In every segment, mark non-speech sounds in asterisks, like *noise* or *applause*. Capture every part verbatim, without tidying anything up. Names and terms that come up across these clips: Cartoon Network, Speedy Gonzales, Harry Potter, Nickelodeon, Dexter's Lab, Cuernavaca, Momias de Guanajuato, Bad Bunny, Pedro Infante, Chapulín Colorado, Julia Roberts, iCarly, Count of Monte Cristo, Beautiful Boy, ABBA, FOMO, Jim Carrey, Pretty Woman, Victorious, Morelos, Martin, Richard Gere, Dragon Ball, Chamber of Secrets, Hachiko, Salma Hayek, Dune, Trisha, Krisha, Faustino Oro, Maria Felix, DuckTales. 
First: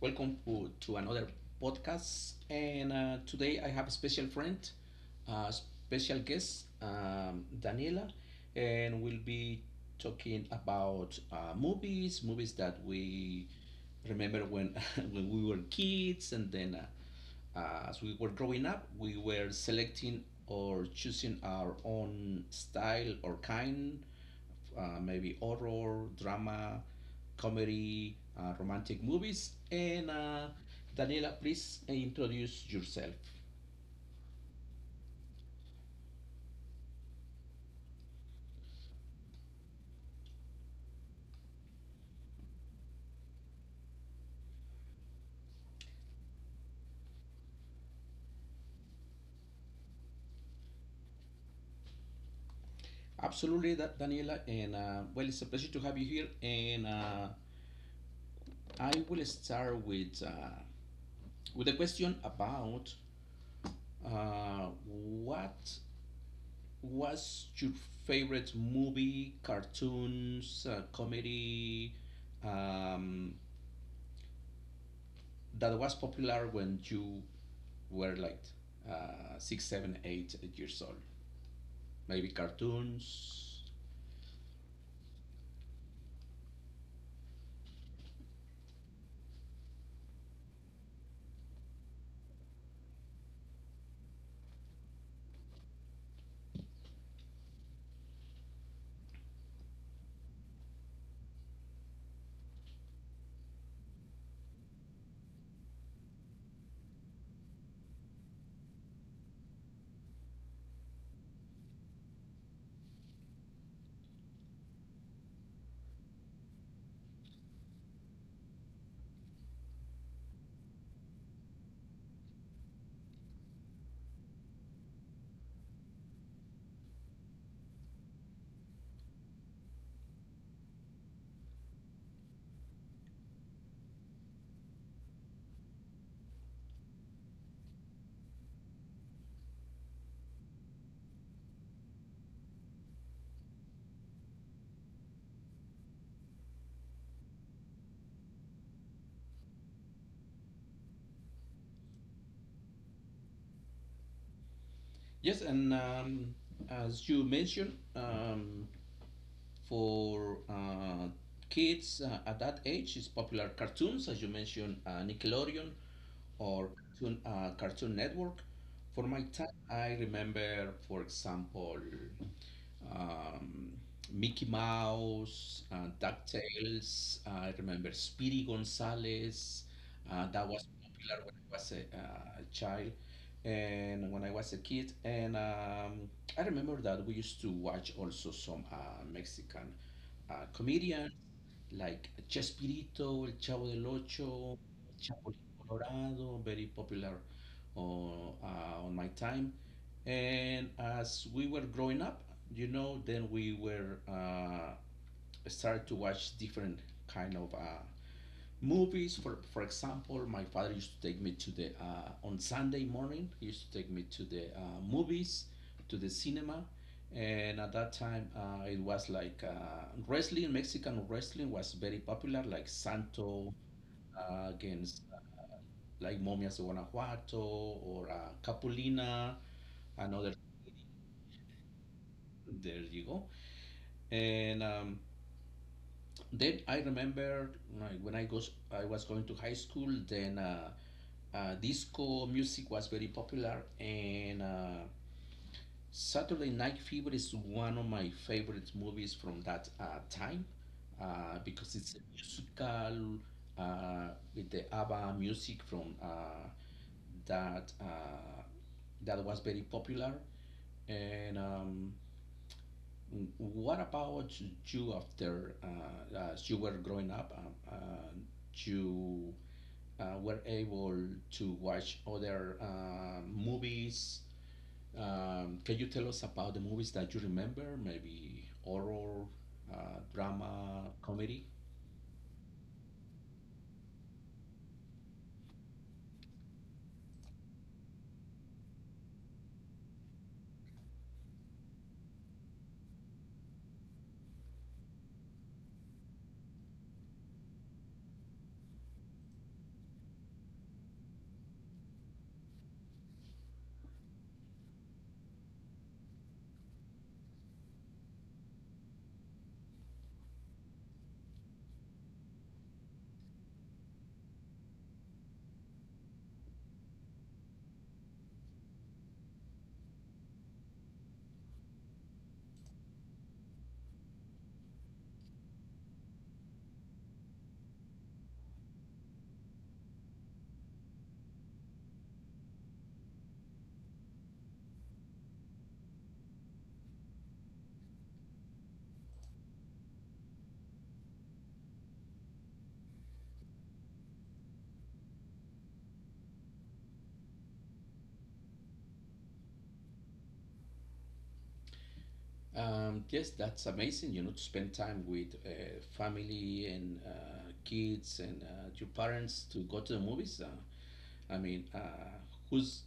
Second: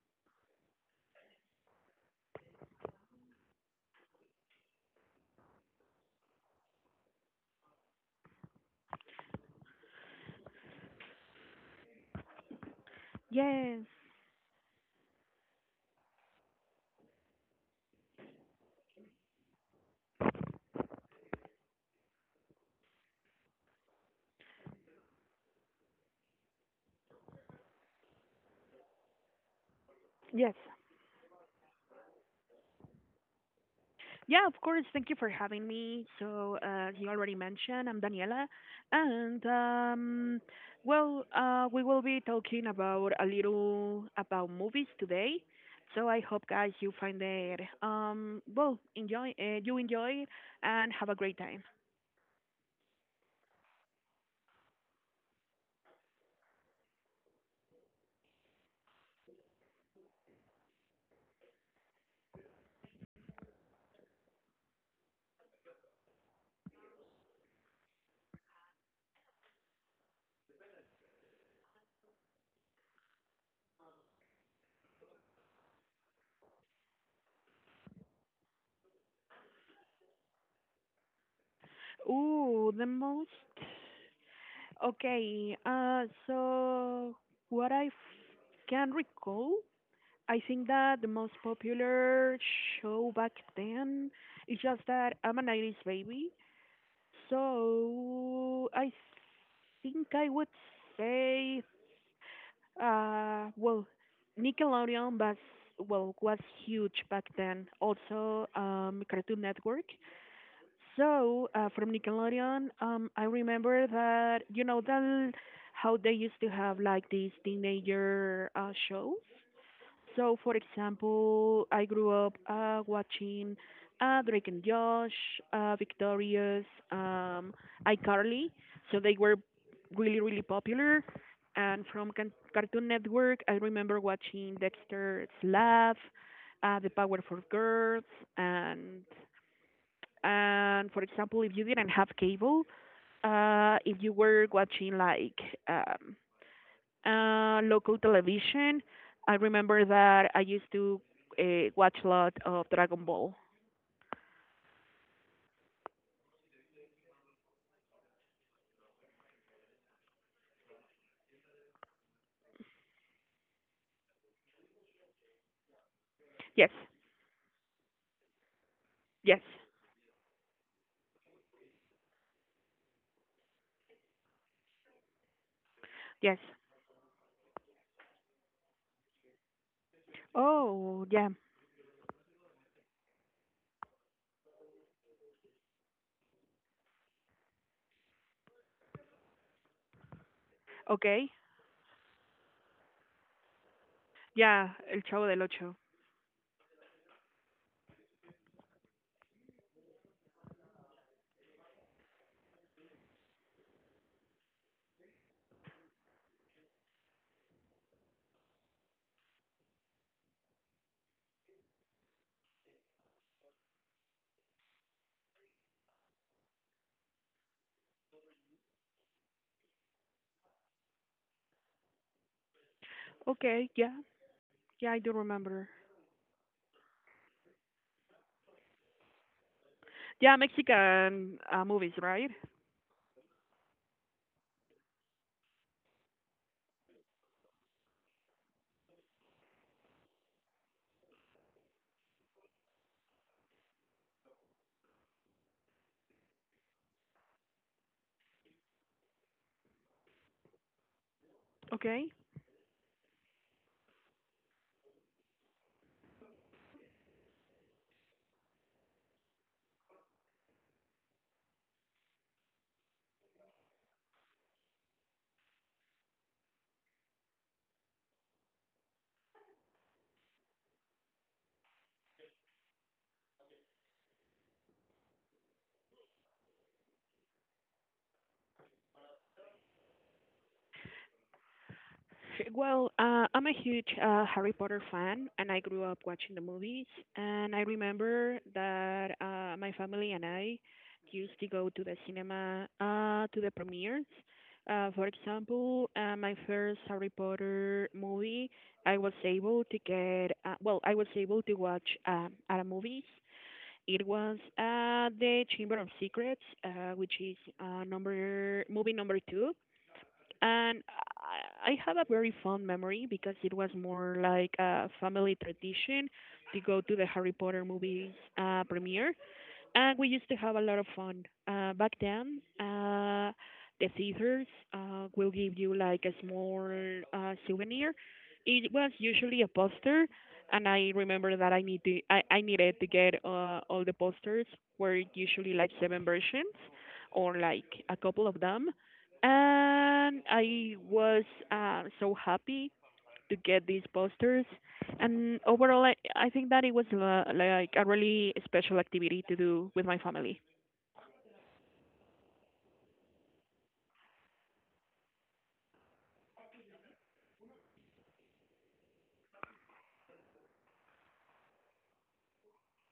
welcome to, to another podcast. And uh, today I have a special friend, uh, special guest, um, Daniela, and we'll be talking about uh, movies, movies that we Yes, remember when *laughs* when we were kids, and then uh, uh, as we were growing up, we were selecting or choosing our own style or kind, uh, maybe horror, drama, comedy, uh, romantic movies. And uh, yes. Daniela, please introduce yourself. Yeah, of course. Thank you for having me. So, uh, you already mentioned, I'm Daniela. And, um, well, uh, we will be talking about a little about movies today. So I hope, guys, you find it, um, well, enjoy, uh, you enjoy it and have a great time. Absolutely, that Daniela, and uh, well, it's a pleasure to have you here. And uh, I will start with uh, with a question about uh, what was your favorite movie, cartoons, uh, comedy, um, that was popular when you were like uh, six, seven, eight years old. Maybe Ooh, the most. cartoons. Okay, uh, so what I f- can recall, I think that the most popular show back then is just that I'm an nineties baby. So I think I would say, uh, well, Nickelodeon was well was huge back then. Also, um, Cartoon Network. So uh, from Nickelodeon, um, I remember that you know that how they used to have like these teenager uh, shows. So, for example, I grew up uh, watching uh, Drake and Josh, uh, Victorious, um, iCarly. So they were really, really popular. And from Can- Cartoon Network, I remember watching Dexter's Lab, uh, The Powerpuff Girls, and and for example, if you didn't have cable, uh, if you were watching like um, uh, local television. I remember that I used to uh, watch a lot of Dragon Ball. Yes, and um, as you mentioned, um, for uh, kids uh, at that age is popular cartoons, as you mentioned, uh, Nickelodeon or Yes, Cartoon, uh, Cartoon Network. For my yes, time, I remember, for example, um, Mickey Mouse, uh, yes. DuckTales. I remember Speedy Gonzales. Uh, that was Oh, popular yeah. when I was a, uh, a child and when I was a kid. And um, I remember that we used to watch also some uh, Mexican uh, comedians Okay. like Chespirito, El Chavo del Ocho, Yeah, El Chavo del Chapulín Ocho. Colorado, very popular on, uh, on my time. And as we were growing up, you know, then we were uh, started to watch different kind of uh, movies. For for example, my father used to take me to the uh, on Sunday morning. He used to take me to the uh, movies, to the cinema, and at that time uh, it was like uh, wrestling. Mexican wrestling was very popular, like Santo Okay, yeah. uh, Yeah, I against do remember. like Momias de Guanajuato or uh, Capulina, Yeah, another. Mexican uh, movies, right? There you go. And um, then I remember like, when I goes I was going to high school. Then uh, uh, disco music was very popular, and uh, Saturday Night Fever is one of my favorite movies from that uh, time uh, because it's a Okay. musical uh, with the ABBA music from uh, that uh, that was very popular. And um, what about you after uh, as you were growing up? Um, uh, you uh, were able to watch other uh, movies. Um, can you tell us about the movies that you remember? Maybe horror, uh, drama, comedy? Well, uh, I'm a huge uh, Harry Potter fan, and I grew up watching the movies. And I remember that uh, my family and I used to go to the cinema uh, to the premieres. Uh, for example, uh, my first Harry Potter movie, I was able to get, uh, well, I was able to watch um, at a movies. It was uh, the Chamber of Secrets, uh, which is uh, number movie number two, and I I have a very fond memory because it was more like a family tradition to go to the Harry Potter movies uh, premiere, and we used to have a lot of fun uh, back then. Uh, the scissors uh, will give you like a small uh, souvenir. It was usually a poster, and I remember that I need to, I, I needed to get uh, all the posters were usually like seven versions, or like a couple of them, and I was uh, so happy to get these posters. And overall, I, I think that it was uh, like a really special activity to do with my family. Um, yes, that's amazing, you know, to spend time with uh, family and uh, kids and uh, your parents to go to the movies. Uh, I mean, uh, who's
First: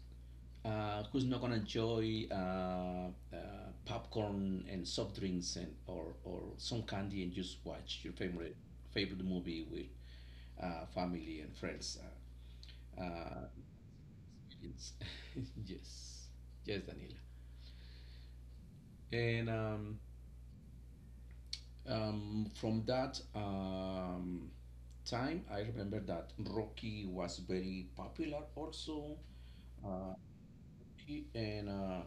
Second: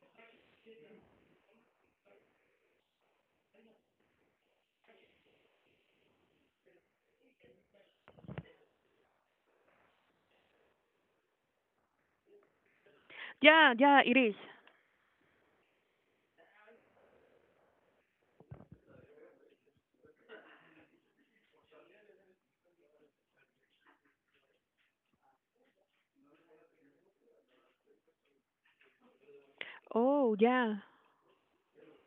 Uh, who's not gonna enjoy uh, uh, popcorn and soft drinks and or, or some candy and just watch your favorite favorite movie with uh, family and friends? Uh, uh, Yeah, yeah, it is. it's- *laughs* yes, yes, Daniela. And um, um, from that um, time, I remember that Rocky was very popular also. Uh, Oh, yeah, he- and uh,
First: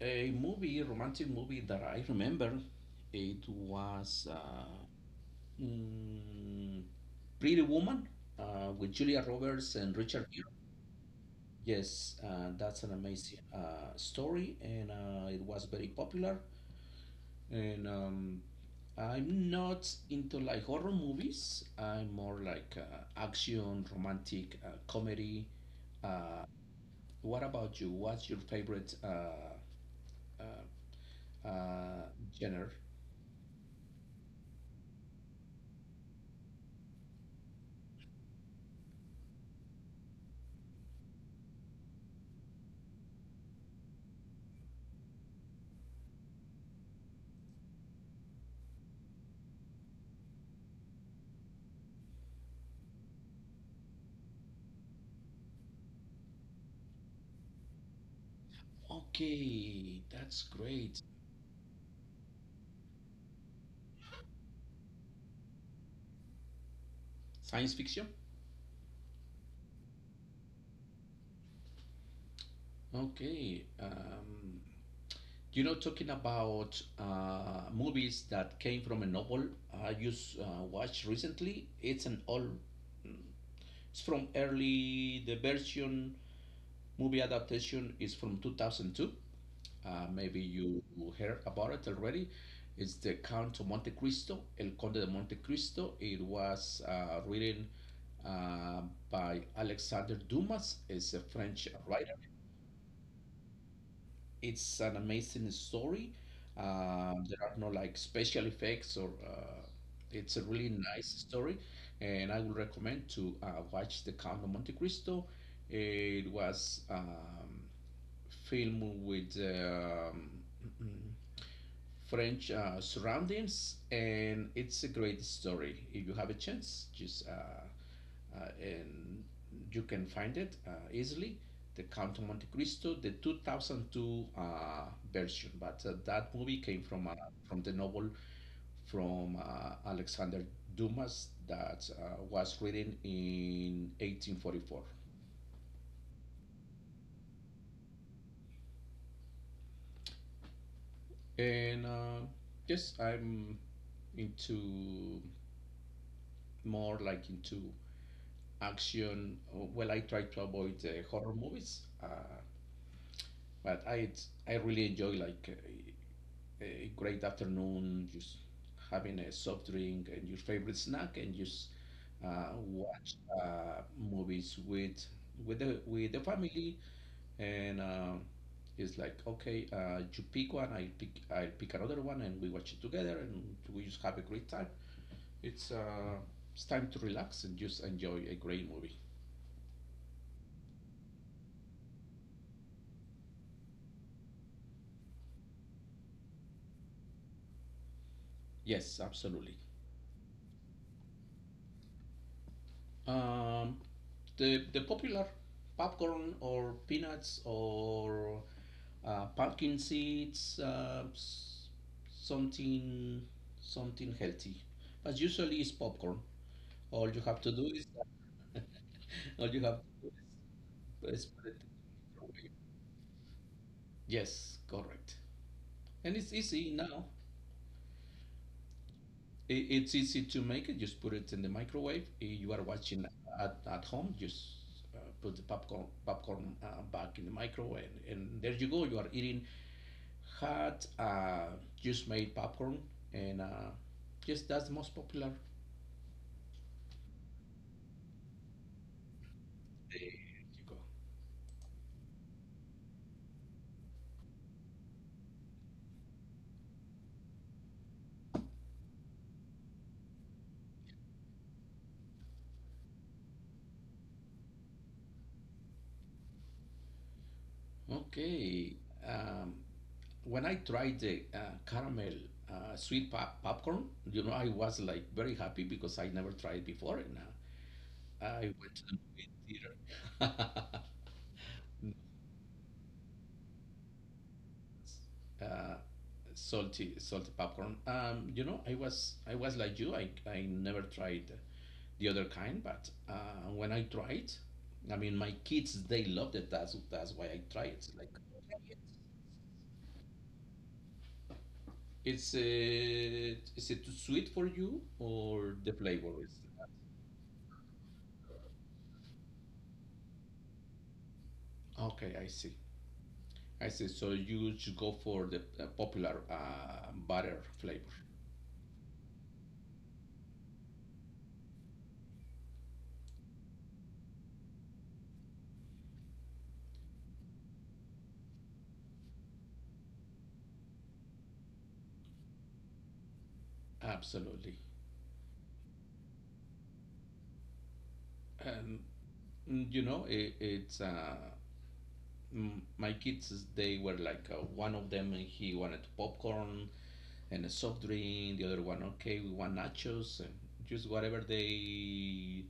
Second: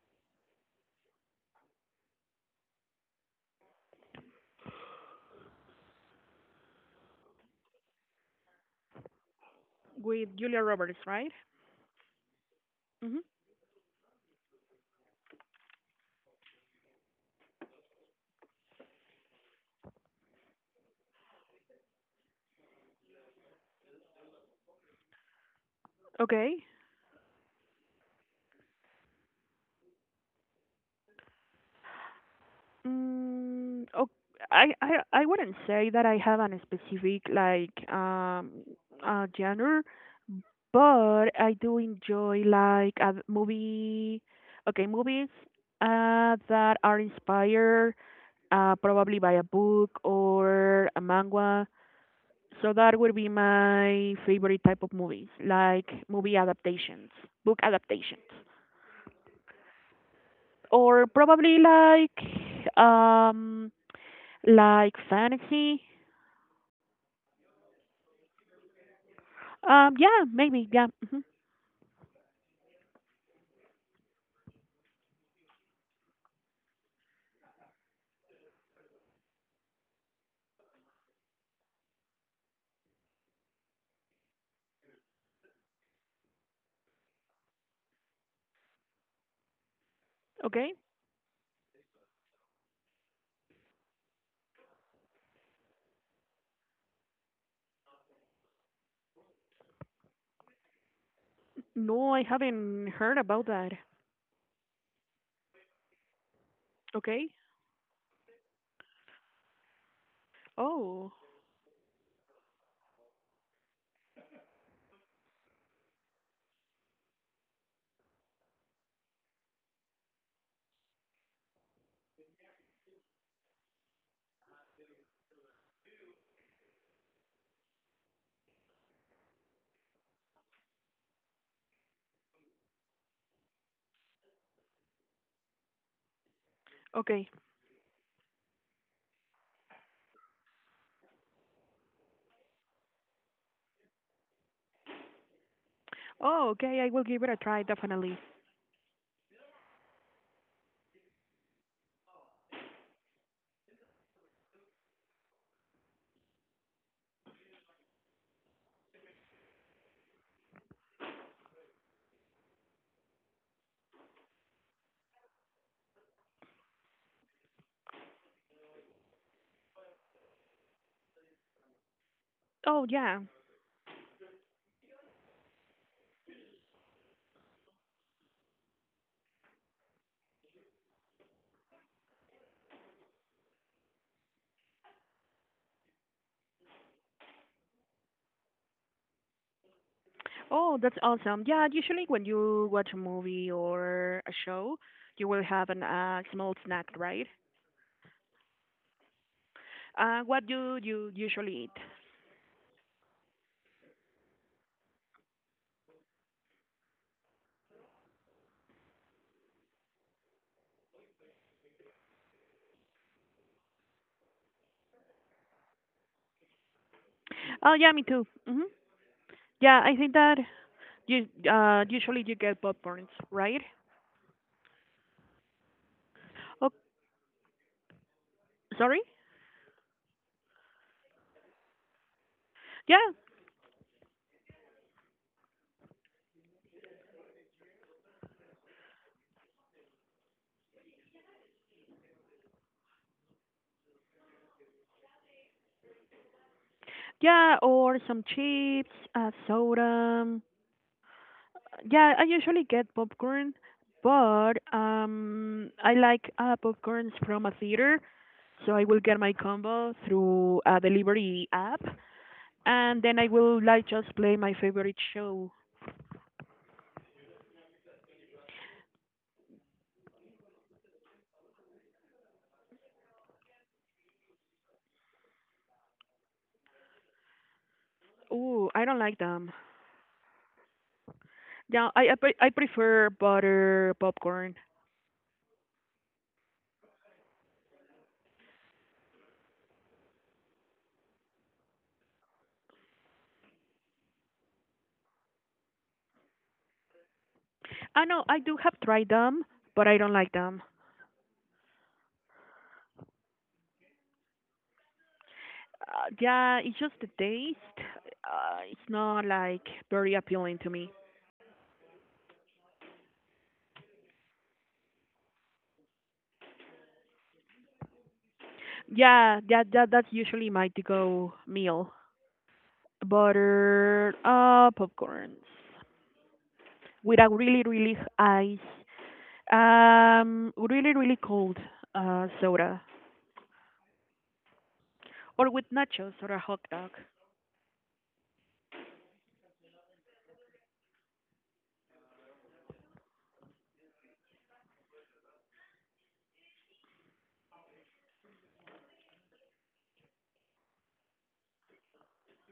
a movie, romantic movie that I remember, it was uh, mm, Pretty Woman uh, with Julia Roberts and Richard with Gere. Julia Roberts, right? Yes, uh, that's an Hmm. amazing uh, story, and uh, it was very popular. And um, I'm not into like horror movies. I'm more like uh, action, romantic, uh, comedy. Uh, Okay. what about you? What's your favorite uh, uh, uh, genre? Mm, oh, I, I, I wouldn't say that I have an specific like um uh, genre, but I do enjoy like a movie. Okay, movies uh, that are inspired. Uh, probably by a book or a manga. So that would be my favorite type of movies, like movie adaptations, book adaptations, Okay, that's great. or probably like um like fantasy. Science fiction? Um, yeah, maybe, yeah. Hmm. Okay. Um, you know, talking about uh, movies that came from a novel, I just uh, watched recently, it's an old, it's from early, the version movie adaptation is from two thousand two. Uh, maybe Okay. you heard about it already. It's the Count of Monte Cristo, El Conde de Monte Cristo. It was uh, written uh, by Alexandre Dumas. It's a French writer. No, I haven't heard about that. It's an amazing story. Um, Okay. There are no like special effects or uh, it's a really nice Oh, story, and I would recommend to uh, watch The Count of Monte Cristo. It was um, filmed with um, *clears throat* French uh, surroundings, and it's a great story. If you have a chance, just uh, uh, and you can find it uh, easily. The Count of Monte Cristo, the two thousand two uh, version, but uh, that movie came from uh, okay. from the novel from uh, Alexander Dumas that uh, was written in eighteen forty-four. Oh, okay. I will give it a try, definitely. And uh, yes, I'm into more like into action. uh, Well, I try to avoid uh, horror movies, uh, but I I really enjoy like a, a great afternoon, just having a soft drink and your favorite snack, and just uh, Oh, watch yeah. uh, movies with with the with the family. And uh, it's like okay, uh, you pick one, I pick I pick another one, and we watch it together, and we just have a great time. It's uh, it's time to relax and just enjoy a great movie. Oh, that's awesome. Yeah, usually when you watch a movie or a show, you will have an uh, small snack, right? Yes, absolutely. Uh, what do you usually eat? Um, the the popular popcorn or peanuts, or uh, pumpkin seeds, uh, s- something something healthy. But usually it's popcorn. All you have to do Oh, is yeah, me too. *laughs* Hmm. all you have Yeah, I to think that do is, is you put it in uh, the usually you microwave. get popcorns, right? Yes, correct. And it's easy Oh, now. sorry? It, it's easy to make it. Just put it in the microwave. If you are Yeah, watching at, at home, just uh, put the popcorn popcorn uh, back in the microwave, and, and there you go. You are eating hot, uh, just made popcorn, and uh, just that's the most popular. yeah, or some chips, uh, There you soda. go. Yeah, I usually get popcorn, but um, I like uh, popcorns from a theater, so I will get my combo through a delivery app, and then I will like just play my favorite show. Okay. Um, when I tried the uh, caramel uh, sweet pop- popcorn, you know, I was like very happy because I never tried before, and uh, I Ooh, went to I the don't like movie them. theater. Yeah, I I, pre- I prefer butter popcorn. *laughs* uh, salty salty popcorn. Um, you know, I was I was like you. I I never tried the other kind, but uh, when I tried, I mean, my kids they loved it. That's that's why I tried. It's like I know I do have tried them, but I don't like them. it's uh, is it too sweet for you or the Uh, flavor is Yeah, it's just the taste. Uh, it's not like very appealing to me. okay. I see. I see. So you should go for the uh, popular uh, butter flavor. Yeah, that that that's usually my to-go meal. Butter, uh, popcorns with a really, really ice, um, really, really cold uh, soda, Absolutely. or with nachos or a hot dog. And mm, you know, it, it's uh, mm, my kids they were like uh, one of them uh, he wanted popcorn and a soft drink, the other one, okay, we want nachos, and just whatever they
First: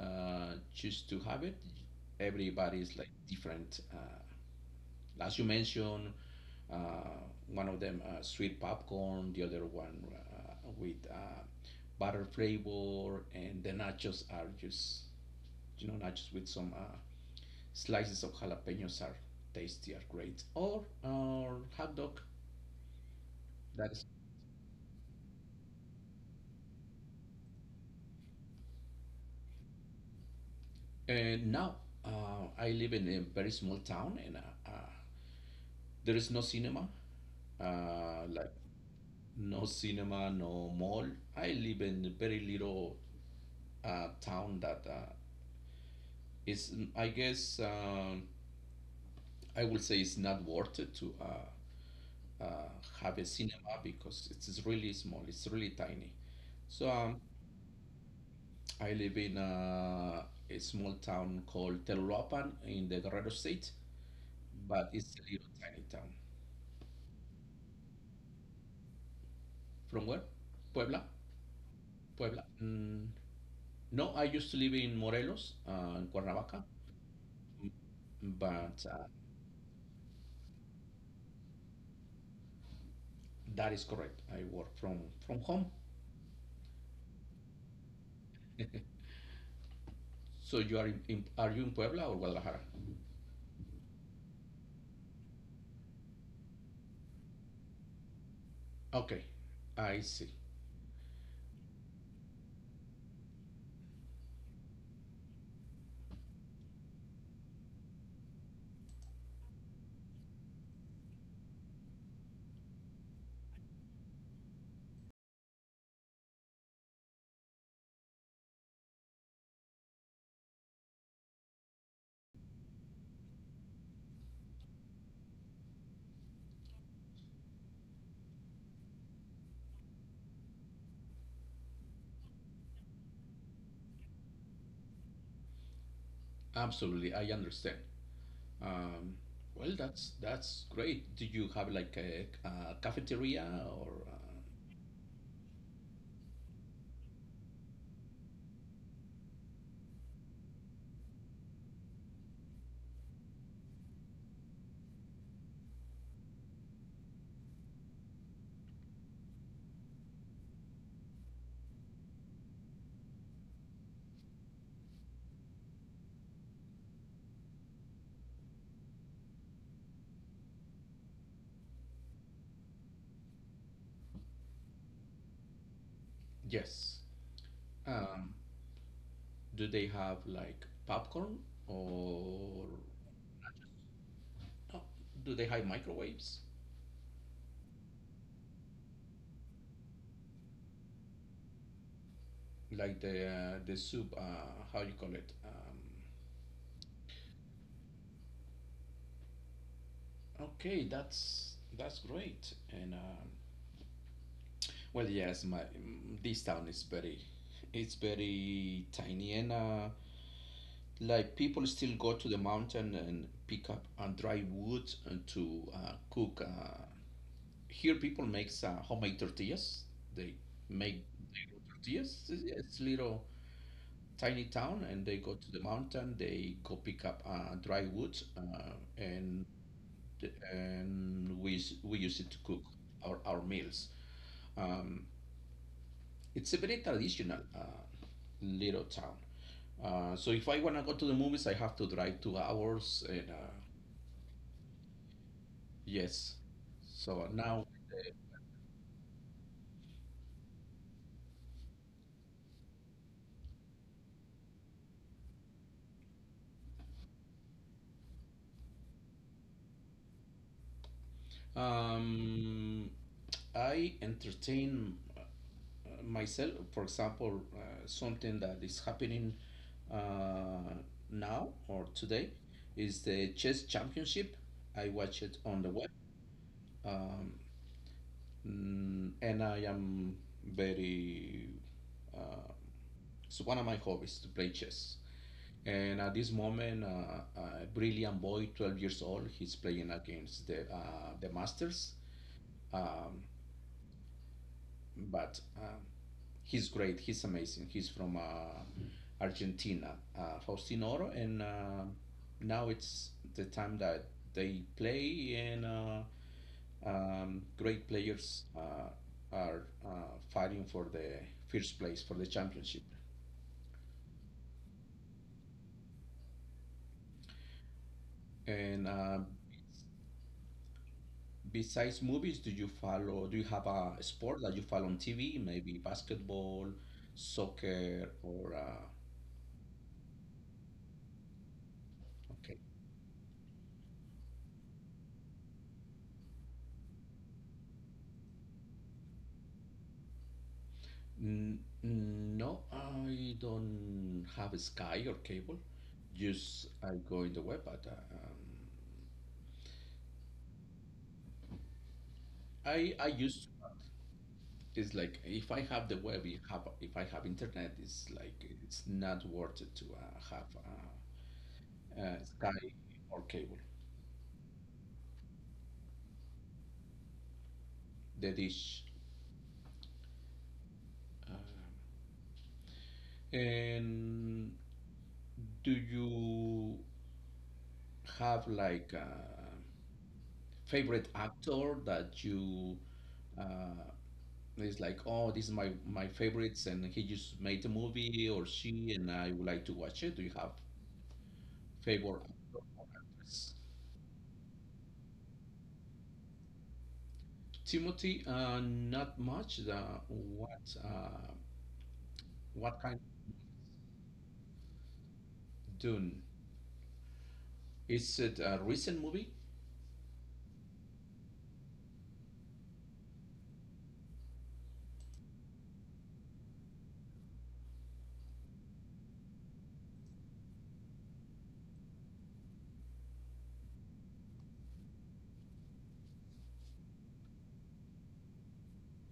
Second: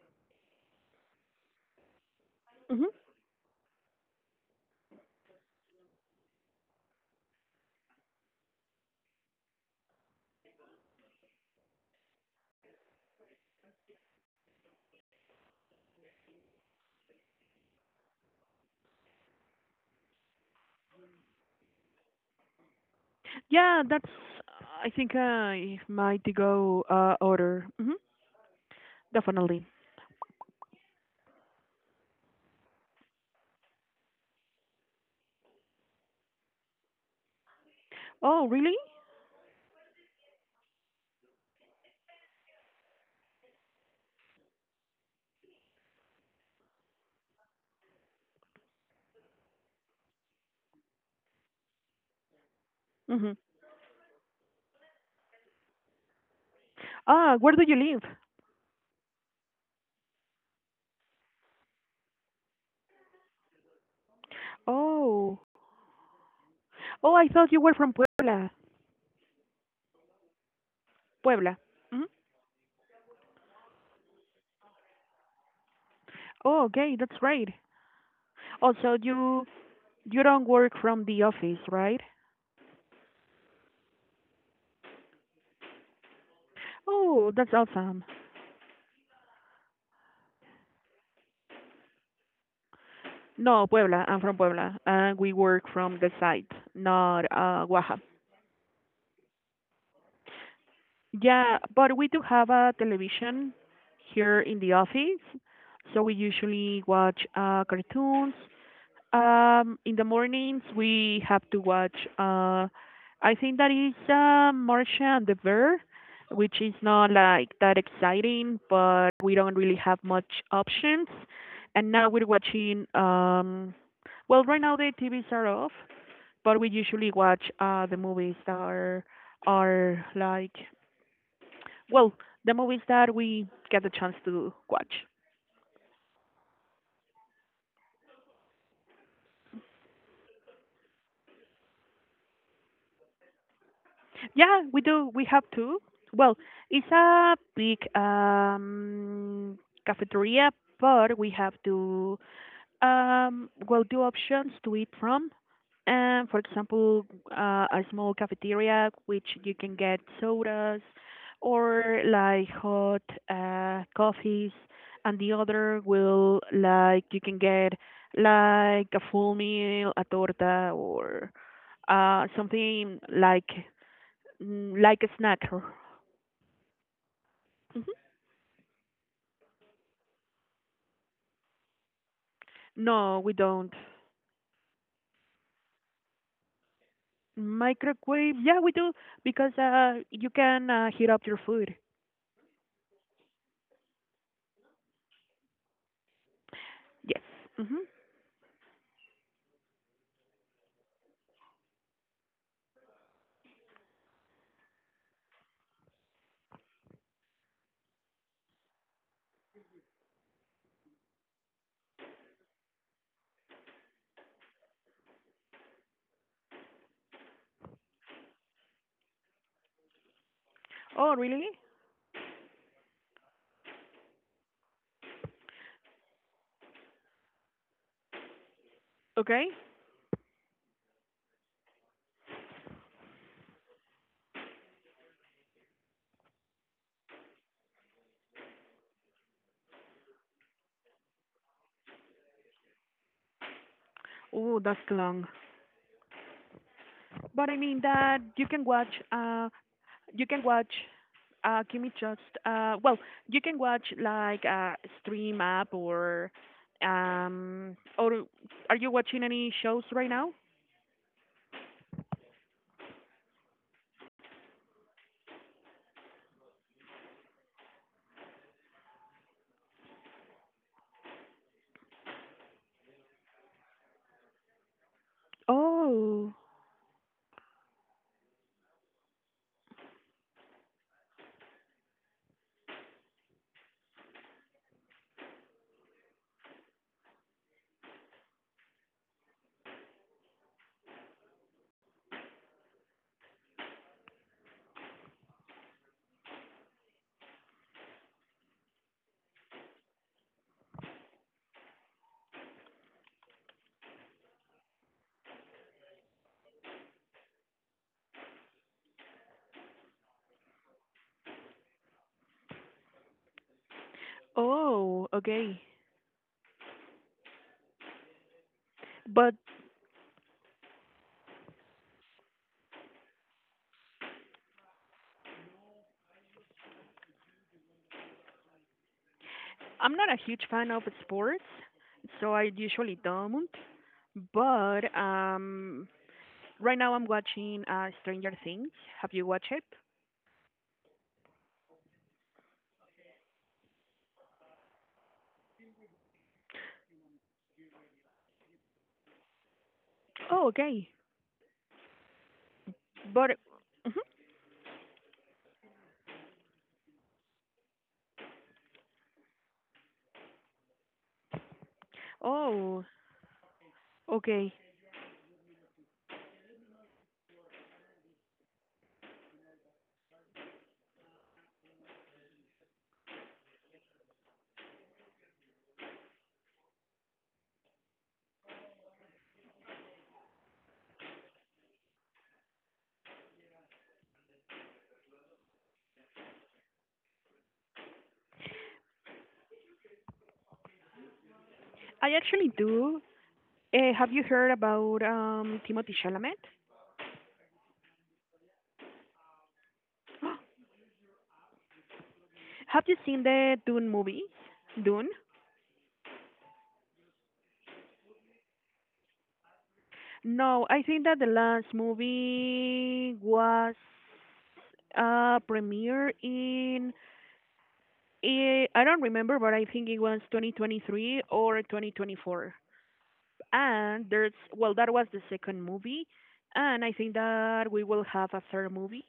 uh, choose to have it, everybody Hmm. is like different, uh, as you mentioned, uh, one of them uh, sweet popcorn, the other one uh, with uh, butter flavor, and the nachos are just, you know, nachos with some uh, slices of jalapenos are tasty, are great, or or hot dog. Yeah, That's that's, I think, uh, my to-go uh, order. Hmm. Definitely. Uh, now uh, I live in a very small town, and uh, uh, there is no cinema, uh, Oh, like really? no cinema, no mall. I live in a very little uh, town that uh, is, I guess, um, I will say it's not worth it to uh, uh, have a Hmm. cinema because it's really small, it's really tiny. So um, Ah, where do you live? I live in uh, a small town called Telolapan in the Guerrero state, but it's a Oh, little tiny town. oh, I thought you were from Puebla. From where? Puebla? Puebla. Hmm. Puebla? Mm, no, I used to live in Morelos, uh, in Cuernavaca, Oh, okay, that's right. but Also, uh, you you don't work from the office, right? that is correct. I work from, from home. Oh, that's awesome. So you are in, in, are you in Puebla or Guadalajara? No, Puebla. I'm from Puebla, and we work from the site, not uh, Oaxaca. Okay, I see. Yeah, but we do have a television here in the office, so we usually watch uh, cartoons. Um, in the mornings we have to watch. Uh, I think that is uh, Marcia and the Bear, which is not like that exciting, but we don't really have much options. And now we're watching. Um, well, right now the T Vs are off, but we usually watch uh, the movies that are are like well the movies that we get the chance to watch. Absolutely, I understand. Um, well, that's that's great. Do you have like a, a cafeteria or? Uh, Yeah, we do. We have two. Well, it's a big um, cafeteria, but we have two um, well two options to eat from. And for example, uh, a small cafeteria which you can get sodas or like hot uh, coffees, and the other will like you can get like a full meal, a torta, or uh, something like Mm, like a snack. yes. Mhm. Um, do they have like popcorn or No, we don't. no, do they have microwaves? Microwave? Yeah, we do because uh, you can uh, heat up your food. Like the uh, the soup, uh, how you call it? Um, Yes. Hmm. okay, that's that's great. And um, well, yes, my mm, this town is very, it's very tiny, and uh, like people still go to the mountain and pick up and dry wood and to uh, cook. Uh, here people makes uh, homemade tortillas. They make Oh, really? little tortillas. It's it's little tiny town, and they go to the mountain. They go pick up uh, dry wood, uh, and Okay. and we s- we use it to cook our our meals. Um, it's a very traditional uh, little town. Uh, so if I wanna go to the movies, I have to drive two hours, and uh, Oh, that's long. yes. So But I now mean that you can watch. Uh, you can watch. Uh, Kimmy just. Uh, well, you can watch like uh, stream app, or. Um. Or are you watching any shows right now? um, I entertain myself, for example, uh, something that is happening uh, now or today is the chess championship. I watch it on the web, Oh. um, mm, and I am very. Uh, it's one of my hobbies to play chess. And at this moment, uh, a brilliant boy, twelve years old, he's playing against the uh, the masters. Um, but um, he's great. He's amazing. He's from uh, Argentina, uh, Faustino Oro, and uh, now it's the time that they play, and uh, um, great players uh, are uh, fighting for the first place for the championship. Oh. Okay. And uh, But besides movies, do you follow? Do you have a sport that you follow on T V? Maybe basketball, soccer, or uh, I'm not a huge fan of sports, so I okay. usually don't. But um, right now I'm watching uh, Stranger Things. Have you watched it? N- No, I don't have a Sky or cable. Just I go in the web, but uh, um, Oh, okay. I I But used, mhm. it's like if I have the web, if have if I have internet, it's like it's not worth it to uh, have uh, uh, Sky Oh, or cable, okay. the dish. uh, And do you have like a favorite actor that you uh, it's like, oh, this is my my favorites, and he just made the movie or she, and I would like to watch it. Do you have I favorite actually do. actors? Uh, have you heard about um, Timothy Chalamet? Timothy, uh, not much. The what uh, what Have kind you seen of the Dune movies? Dune? Dune? Is it a recent movie? No, I think that the last movie was uh premiere in. Eh, I don't remember, but I think it was twenty twenty-three or twenty twenty-four. And there's, well, that was the second movie. And I think that we will have a third movie,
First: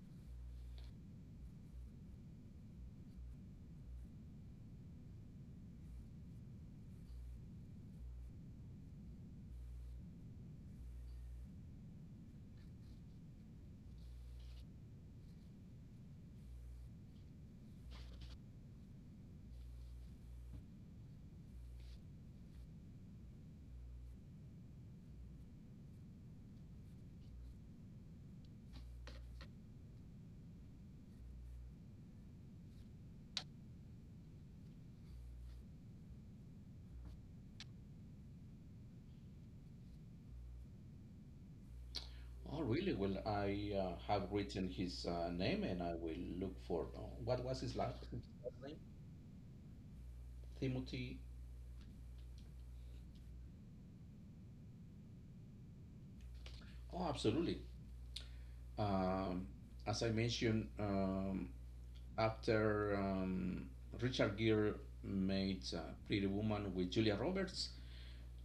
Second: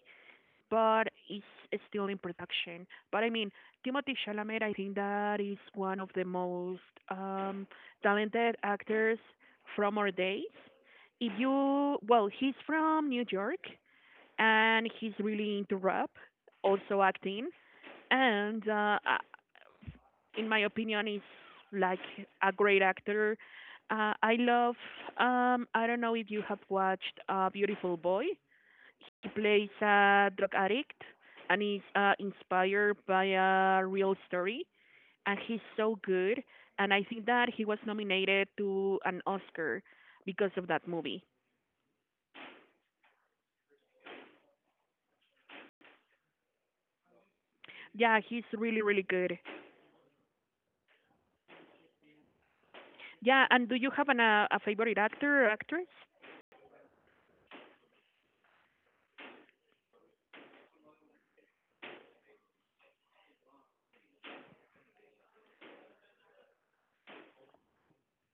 but it's, it's still in production. But I mean, Timothy Chalamet, I think that is one of the most um, talented actors from our days. If you, Well, he's from New York and he's really into rap, also acting, and uh, I in my opinion, is like a great actor. Uh, I love. Um, I don't know if you have watched uh, Beautiful Boy. He plays a drug addict, and is uh, inspired by a real story. And he's so good. And I think that he was nominated to an Oscar because of that movie. Oh, really? Well, I uh, have written his uh, name, and I will look for oh, what was his last, his Yeah, he's last name? really, really good. Timothy. Yeah, and do you have an, uh, a favorite actor or actress? Oh, absolutely. Um, as I mentioned. Um, after um, Richard Gere made uh, Pretty Woman with Julia Roberts,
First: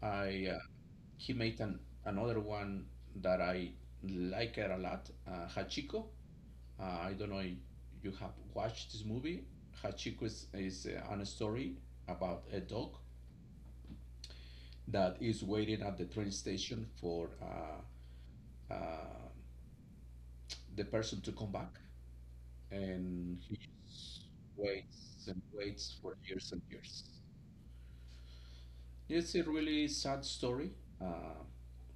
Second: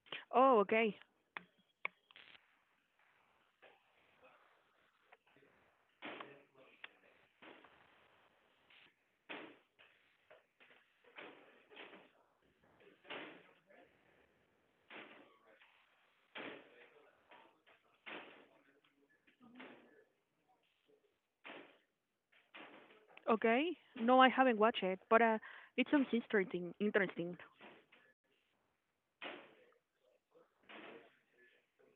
I uh, Oh, okay. he made an, another one that I like her a lot, uh, Hachiko. Uh, I don't know if you have watched this movie. Hachiko is, is uh, a story about a dog that is waiting at the train station for uh, uh, the person to come back, and he Okay. No, just I haven't watched it, but waits uh, and it waits sounds for years and interesting. years. Interesting. It's a really sad story, uh,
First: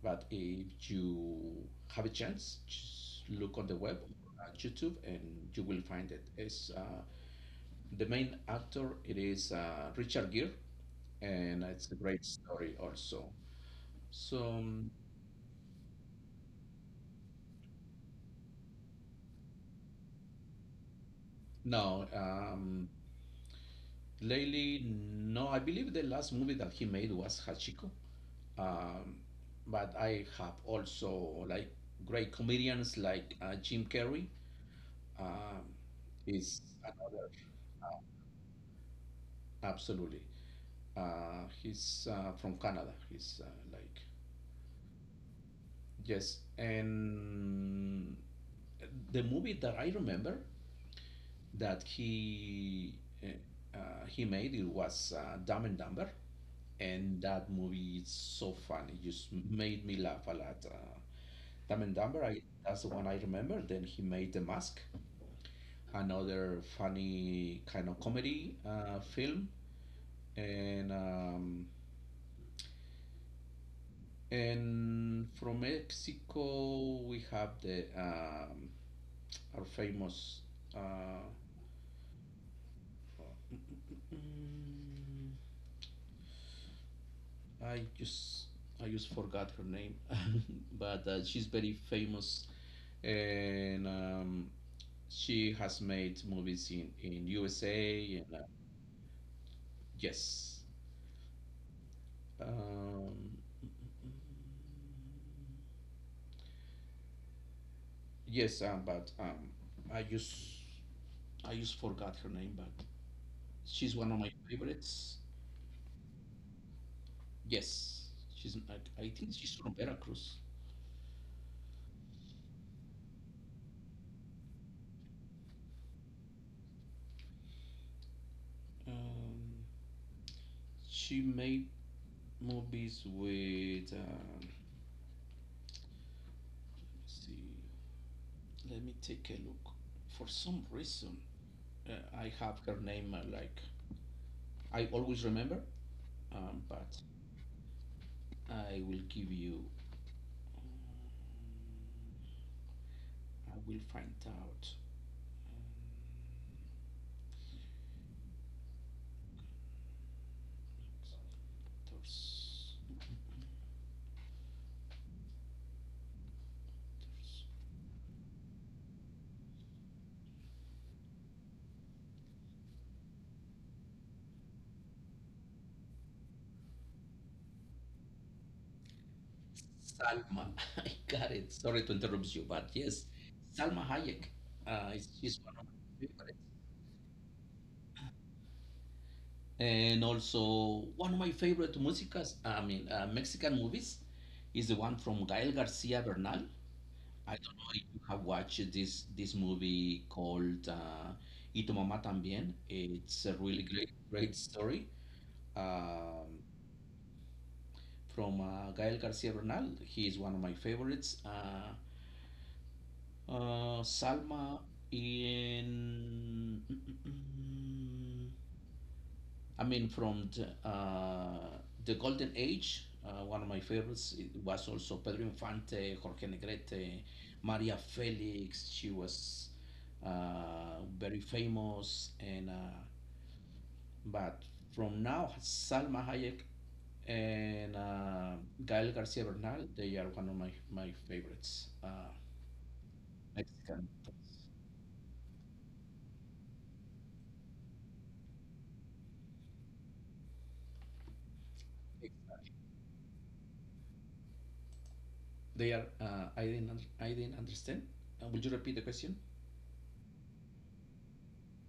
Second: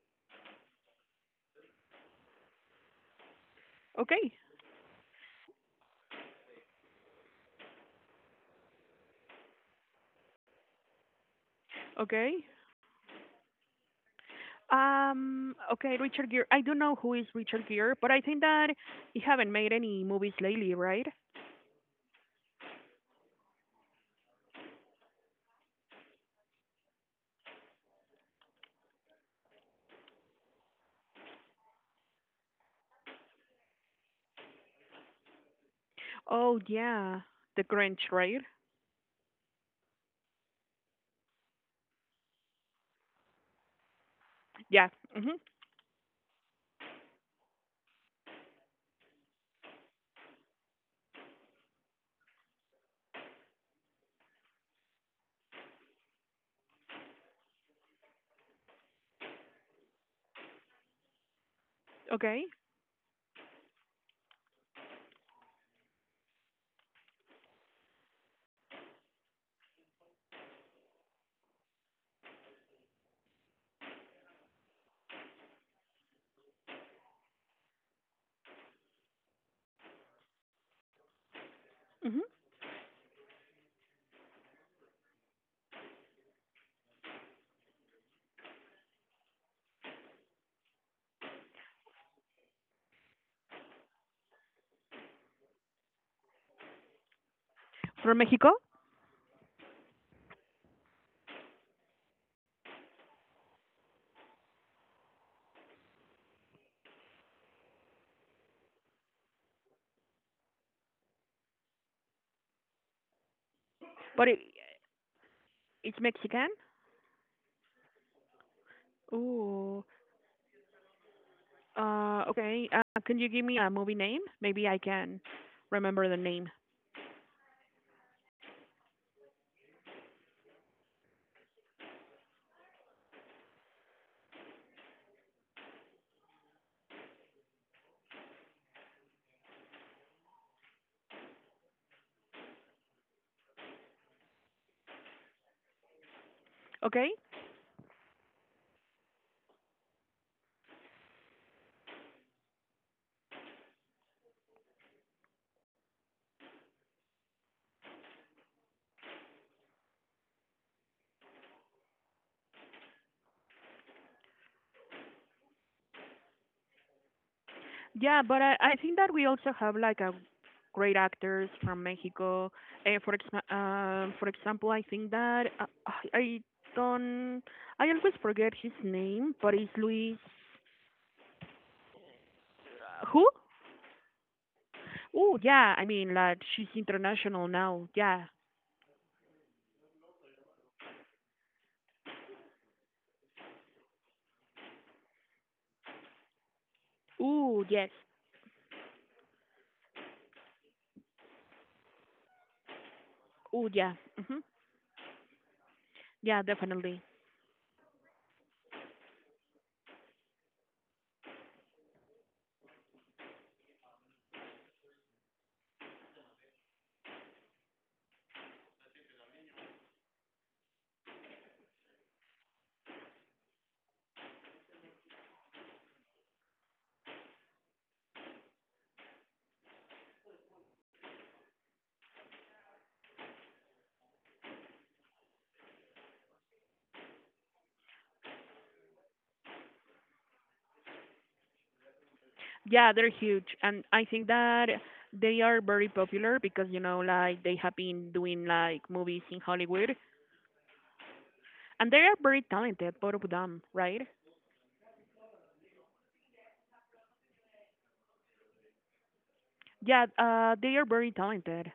but if you have a chance, just look on the web, Okay. at YouTube, and you will find it. It's uh, the main actor. It is uh, Richard Gere, and it's a great Okay. story also. So Um. Okay, Richard Gere. I don't know who is Richard Gere, but I think that he haven't made any movies lately, right? no, um, lately no. I believe the last movie that he made was Hachiko. Um, but I have also like great comedians like uh, Jim Carrey. Um, is Oh yeah, another, The Grinch, right? absolutely. Uh, he's uh, from Canada. He's uh, like, Yeah. Mhm. yes. And the movie that I remember that he uh, uh, he made it was uh, Dumb and Dumber, and that movie is so funny. It just made me laugh a lot. Uh, Dumb and Dumber, I, Okay. that's the one I remember. Then he made The Mask, another funny kind of comedy uh, film, and um, And from Mexico, we have the um, our famous. Uh, Mhm. mm, I just I just forgot her name, *laughs* but uh, she's very famous, and um, she has made movies in in U S A From and uh, Mexico, yes. Um, Yes, um, but um, I just I just forgot her name, but she's one of my but it, favorites. it's Mexican. Yes, she's. I, I think she's from Ooh. Veracruz. Uh. Okay. Uh, can you give me a movie name? Maybe I can remember the name. Um, she made movies with. Um, let's see, let me take a look. For some reason, uh, I have her name uh, like I always remember, um, but Okay. I will give you. um, I will find out. Um, actors. Yeah, but I, I think that we also have like a great actors from Mexico. Uh, for ex- uh, for example, I think that uh, I I don't, I always forget his name, but it's Luis. Salma, *laughs* I got it. Sorry to interrupt you, but Uh, yes, Who? Salma Hayek uh, is Oh she's one of yeah, I my mean like favorites, she's international now. Yeah. and also one of my favorite musicas. I mean, uh, Mexican movies is the one from Gael Garcia Bernal. I don't Oh know if yes. you have watched this this movie called uh, Y tu mamá también. It's a really Oh great yeah. Hmm. great story um, Yeah, definitely. from uh, Gael Garcia Bernal. He is one of my favorites. Uh, Uh, Salma in, mm, mm, mm, I mean, from the, uh, the Golden Age, uh, one of my favorites it was also Pedro Infante, Jorge Negrete, Maria Felix. She was uh, very famous, and uh, but from now, Salma Hayek and uh, Gael Garcia Bernal, they are one of my, my favorites, uh, Yeah, they're huge, and Mexican. I think that they are very popular because you know like they have been doing like movies in Hollywood, and they are very talented, both of them, right? They are. Uh, I didn't. I didn't understand. Uh, would you repeat the question? Yeah, uh, they are very talented,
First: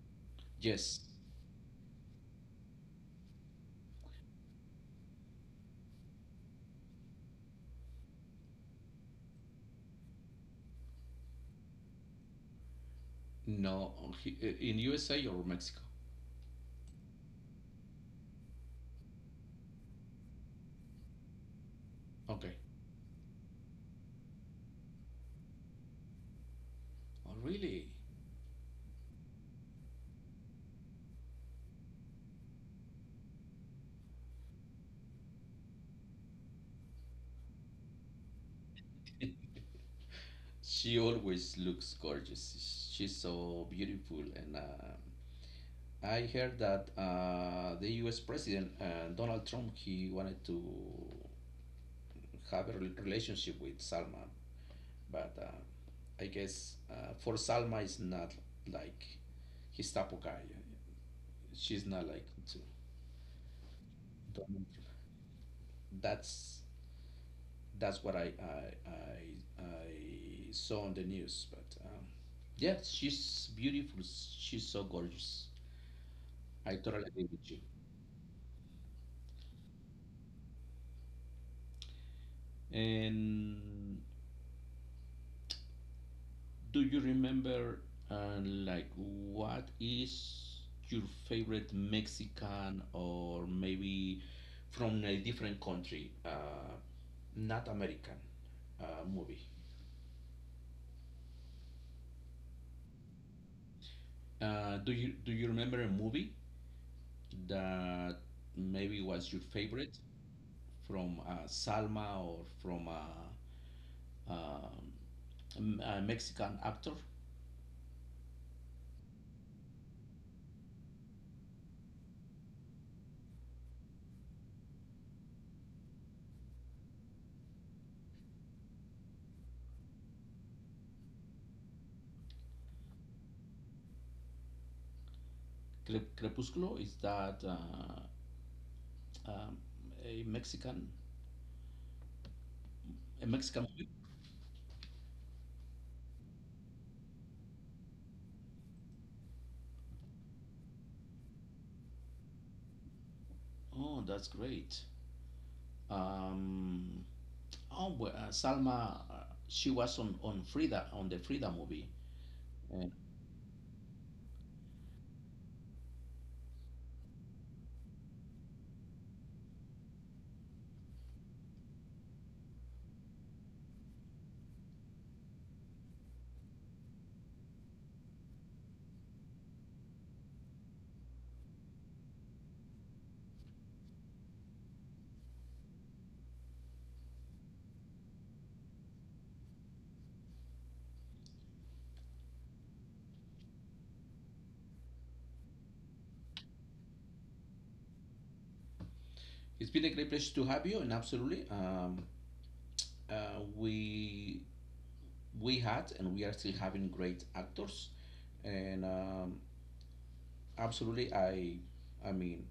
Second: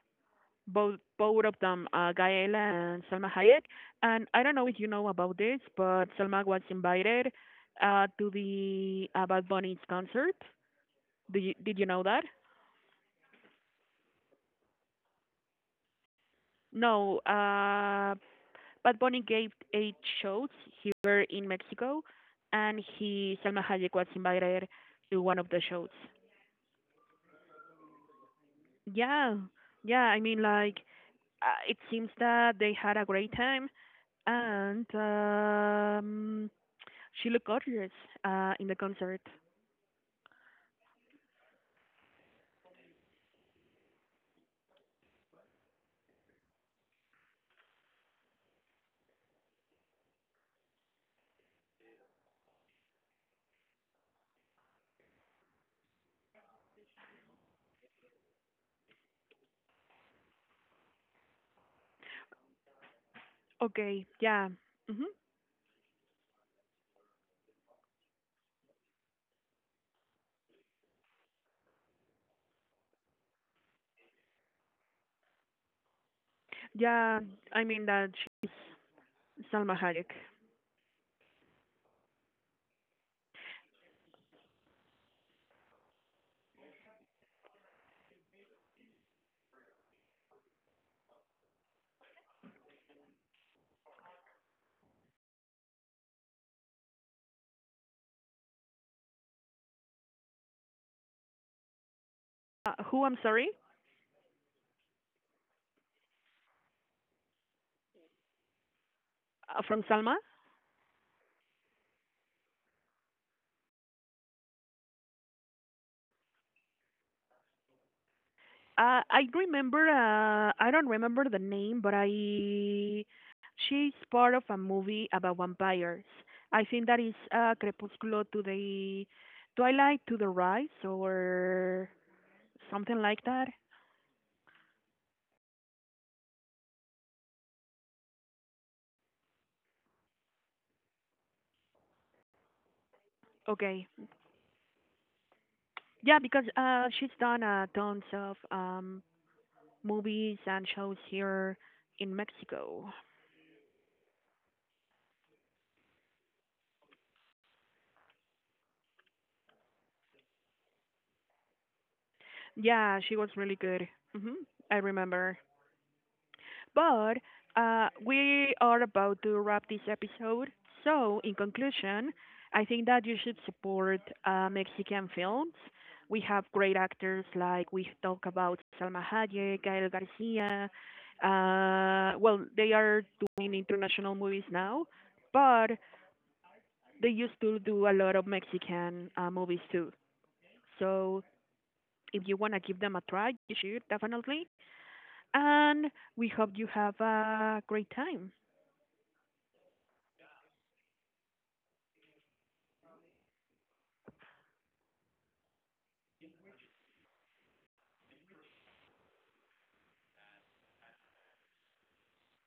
both Yes. both of them, uh, Gaela and Salma Hayek. And I don't know if you know about this, but Salma was invited uh, to the uh, Bad Bunny's concert. Did you, did you know that? No. he- uh, In U S A or Mexico? No, uh, Bad Bunny gave eight shows here in Mexico, Okay. and he Salma Hayek was invited to one of the shows. Oh, really? Yeah, yeah. I mean, like uh, it seems that they had a great time, and um, she looked gorgeous uh, in the concert. She always looks gorgeous. She's so beautiful, and um I heard that uh, the U S president uh, Donald Trump he wanted to have a rel- relationship with Salma, but uh, I guess uh, for Salma is not like his type of guy. She's not like to Okay, yeah, Donald Trump. hmm, that's that's what I I I, I saw on the news. But um, yeah, she's beautiful. She's so gorgeous. I totally yeah. agree with you. I mean that she's Salma Hayek. And do you remember uh, like what is your favorite Mexican or maybe from a different country, uh, not American uh, movie? Uh, who? I'm sorry, Uh, do you do you remember a movie that maybe was your uh, from favorite Salma. from uh, Salma or from uh, um, m- a Mexican actor? Uh, I remember. Uh, I don't remember the name, but I. She's part of a movie about vampires. I think that is uh, Crepúsculo to the Twilight to the Rise or something like that. Cre- Crepúsculo is that uh, um, a Mexican a Mexican Okay. movie? Yeah, because uh, she's done uh, tons of um, movies and shows here in Mexico. Oh, that's great. Um, oh, well, uh, Salma, uh, she was on on Frida on the Frida movie. And Yeah, she was really good. hmm I remember. But uh, we are about to wrap this episode. So, in conclusion, I think that you should support uh, Mexican films. We have great actors like we talk about Salma Hayek, Gael Garcia. Uh, well, they are doing international movies now, but they used to do a lot of Mexican uh, movies too. So if you want to give them a try, you should definitely. And we hope you have a great time. it's been a great pleasure to have you, and absolutely, um, uh, we we had and we are still having great actors and um, absolutely i i mean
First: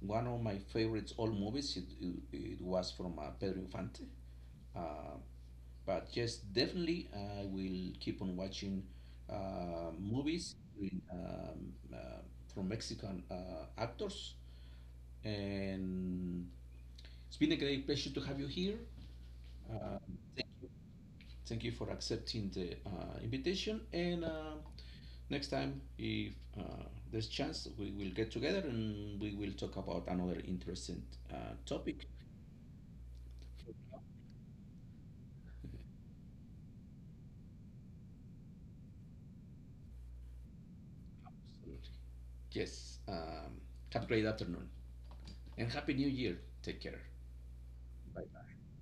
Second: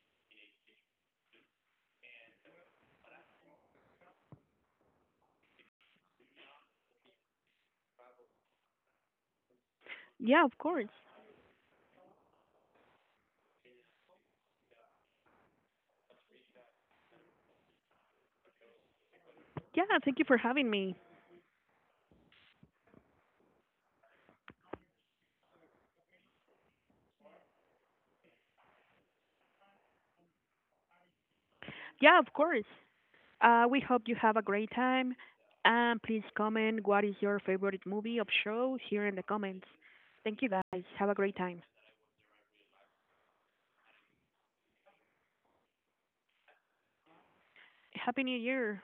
one of my favorites old movies it, it, it was from uh, Pedro Infante uh, but yes definitely I will keep on watching uh, Yeah, movies of course. in, um, uh, from Mexican uh, actors and it's been a great pleasure to have you here Yeah, uh, thank you for thank having me. thank you for accepting the uh, invitation and um, next time, if uh, there's chance, we will get together and we will talk about another interesting uh, topic. Yeah, of course. Uh, we hope you have a great time. And please comment what is your favorite movie of show here in the comments. Thank you guys. Have a great time. Yes. Um, have a great afternoon and happy new year. Take care. Happy New Bye. Year.